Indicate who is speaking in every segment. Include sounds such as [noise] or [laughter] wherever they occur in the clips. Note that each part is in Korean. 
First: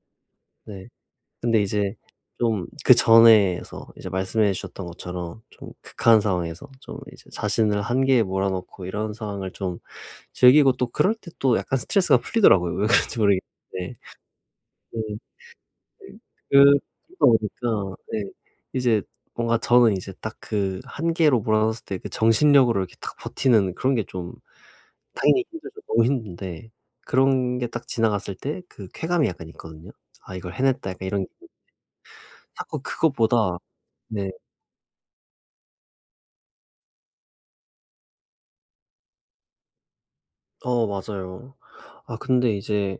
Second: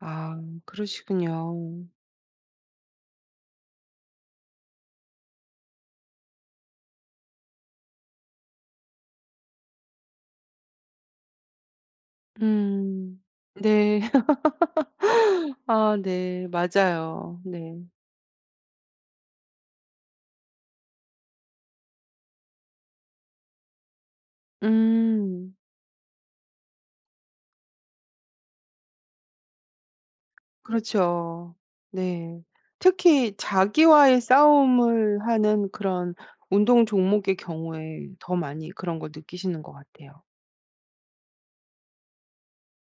Speaker 1: 아
Speaker 2: 네. 근데
Speaker 1: 그러시군요.
Speaker 2: 이제 좀 그전에서 이제 말씀해 주셨던 것처럼 좀 극한 상황에서 좀 이제 자신을 한계에 몰아 넣고 이런 상황을 좀 즐기고 또 그럴 때 또 약간 스트레스가 풀리더라고요, 왜 그런지
Speaker 1: 음.
Speaker 2: 모르겠는데.
Speaker 1: 네.
Speaker 2: 네.
Speaker 1: [laughs] 아 네
Speaker 2: 그 [unintelligible]
Speaker 1: 맞아요. 네.
Speaker 2: 보니까 네. 이제 뭔가 저는 이제 딱 그 한계로 몰아 넣었을 때 그 정신력으로 이렇게 딱 버티는 그런 게 좀 당연히
Speaker 1: 음.
Speaker 2: 힘들죠, 너무 힘든데 그런 게 딱 지나갔을 때 그 쾌감이 약간 있거든요. '아 이걸 해냈다.' 약간 이런 게 있는데
Speaker 1: 그렇죠. 네.
Speaker 2: 자꾸
Speaker 1: 특히
Speaker 2: 그것보다
Speaker 1: 자기와의
Speaker 2: 네.
Speaker 1: 싸움을 하는 그런 운동 종목의 경우에 더 많이 그런 걸 느끼시는 것 같아요.
Speaker 2: 어 맞아요. 아 근데 이제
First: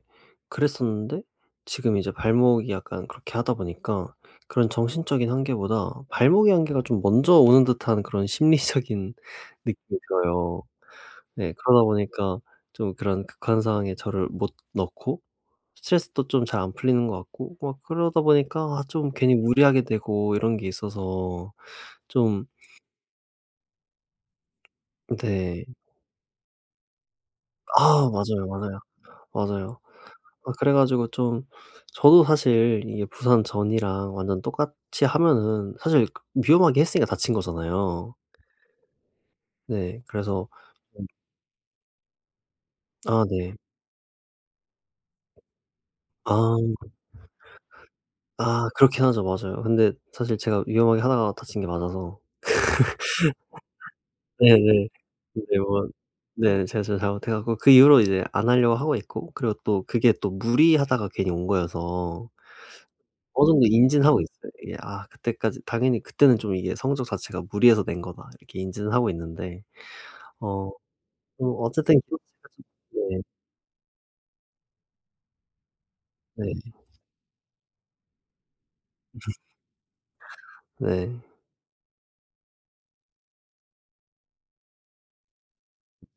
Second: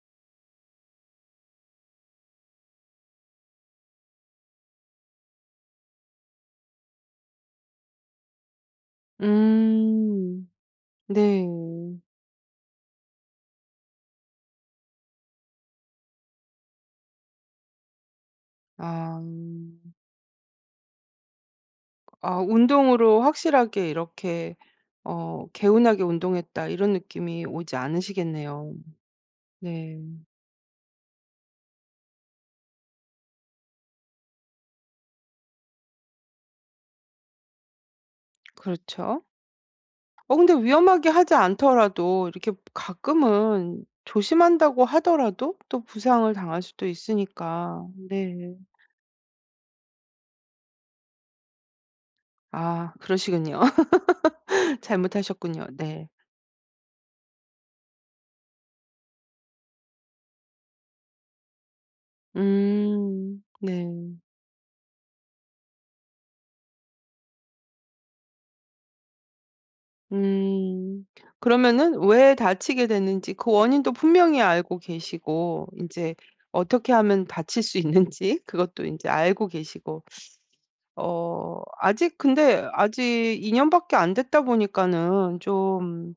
Speaker 2: 그랬었는데 지금 이제 발목이 약간 그렇게 하다 보니까 그런 정신적인 한계보다 발목의 한계가 좀 먼저 오는 듯한 그런 심리적인 느낌이
Speaker 1: 음
Speaker 2: 들어요.
Speaker 1: 네.
Speaker 2: 네 그러다 보니까 좀 그런 극한 상황에 저를 못 넣고 스트레스도 좀 잘 안 풀리는 것 같고 막 그러다 보니까 아 좀
Speaker 1: 아.
Speaker 2: 괜히 무리하게 되고 이런 게 있어서
Speaker 1: 아
Speaker 2: 좀
Speaker 1: 운동으로 확실하게 이렇게 어
Speaker 2: 네.
Speaker 1: '개운하게 운동했다.' 이런 느낌이 오지
Speaker 2: 아 맞아요,
Speaker 1: 않으시겠네요.
Speaker 2: 맞아요. 맞아요.
Speaker 1: 네.
Speaker 2: 아 그래 가지고 좀 저도 사실 이게 부상 전이랑 완전 똑같이 하면은 사실 위험하게 했으니까 다친 거잖아요.
Speaker 1: 그렇죠.
Speaker 2: 네
Speaker 1: 어
Speaker 2: 그래서
Speaker 1: 근데
Speaker 2: 좀
Speaker 1: 위험하게 하지 않더라도 이렇게
Speaker 2: 아 네.
Speaker 1: 가끔은 조심한다고 하더라도 또 부상을
Speaker 2: 아.
Speaker 1: 당할 수도 있으니까. 네.
Speaker 2: 아 그렇긴 하죠. 맞아요. 근데 사실 제가 위험하게 하다가 다친 게 맞아서.
Speaker 1: 아 그러시군요.
Speaker 2: [laughs]
Speaker 1: [laughs]
Speaker 2: 네네. 근데
Speaker 1: 잘못하셨군요.
Speaker 2: 뭐
Speaker 1: 네.
Speaker 2: 네. 제 제가 잘못해 가지고 그 이후로 이제 안 하려고 하고 있고 그리고 또 그게 또 무리하다가 괜히 온 거여서
Speaker 1: 음.
Speaker 2: 어느 정도
Speaker 1: 네.
Speaker 2: 인지는 하고 있어요. 이게 아 그때까지 당연히 그때는 좀 이게 성적 자체가 '무리해서 낸 거다.' 이렇게 인지는 하고 있는데 어
Speaker 1: 음.
Speaker 2: 뭐
Speaker 1: 그러면은
Speaker 2: 어쨌든
Speaker 1: 왜 다치게
Speaker 2: [unintelligible]
Speaker 1: 됐는지 그 원인도 분명히 알고 계시고 인제
Speaker 2: 네.
Speaker 1: 어떻게 하면 다칠 수 있는지 그것도 인제
Speaker 2: [laughs]
Speaker 1: 알고 계시고
Speaker 2: 네.
Speaker 1: 어 아직 근데 아직 2 년밖에 안 됐다 보니까는 좀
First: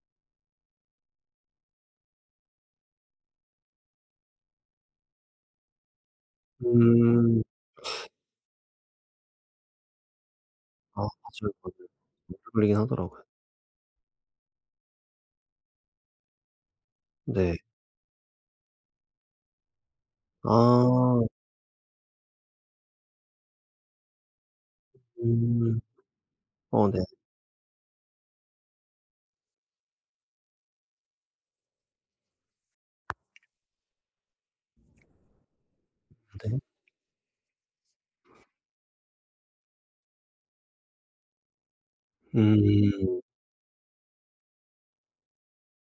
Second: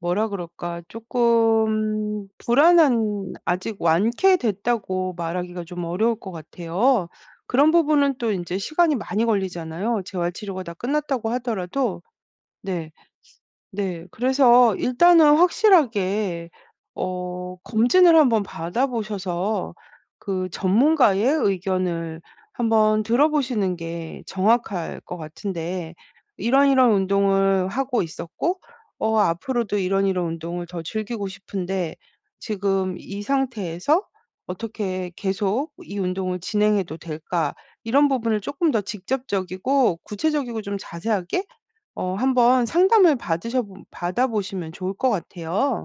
Speaker 1: 뭐라 그럴까 쪼끔 불안한 아직 완쾌됐다고 말하기가 좀 어려울 것 같아요.
Speaker 2: 음.
Speaker 1: 그런
Speaker 2: [sucks teeth]
Speaker 1: 부분은 또 인제 시간이 많이 걸리잖아요, 재활 치료가 다
Speaker 2: 아
Speaker 1: 끝났다고
Speaker 2: 맞아요,
Speaker 1: 하더라도.
Speaker 2: 맞아요. [unintelligible]
Speaker 1: 네.
Speaker 2: 하더라고요.
Speaker 1: 네. 그래서 일단은 확실하게 어
Speaker 2: 네.
Speaker 1: 검진을 한번 받아 보셔서 그
Speaker 2: 아.
Speaker 1: 전문가의 의견을 한번 들어보시는 게 정확할 것
Speaker 2: 음.
Speaker 1: 같은데 "이런
Speaker 2: 어
Speaker 1: 이런
Speaker 2: 네.
Speaker 1: 운동을 하고 있었고 어 앞으로도 이런 이런 운동을 더 즐기고 싶은데 지금 이 상태에서 어떻게 계속 이 운동을
Speaker 2: 네.
Speaker 1: 진행해도 될까." 이런 부분을 조금 더 직접적이고 구체적이고 좀 자세하게 어 한번 상담을
Speaker 2: 음.
Speaker 1: 받으셔봄 받아보시면 좋을 것 같아요.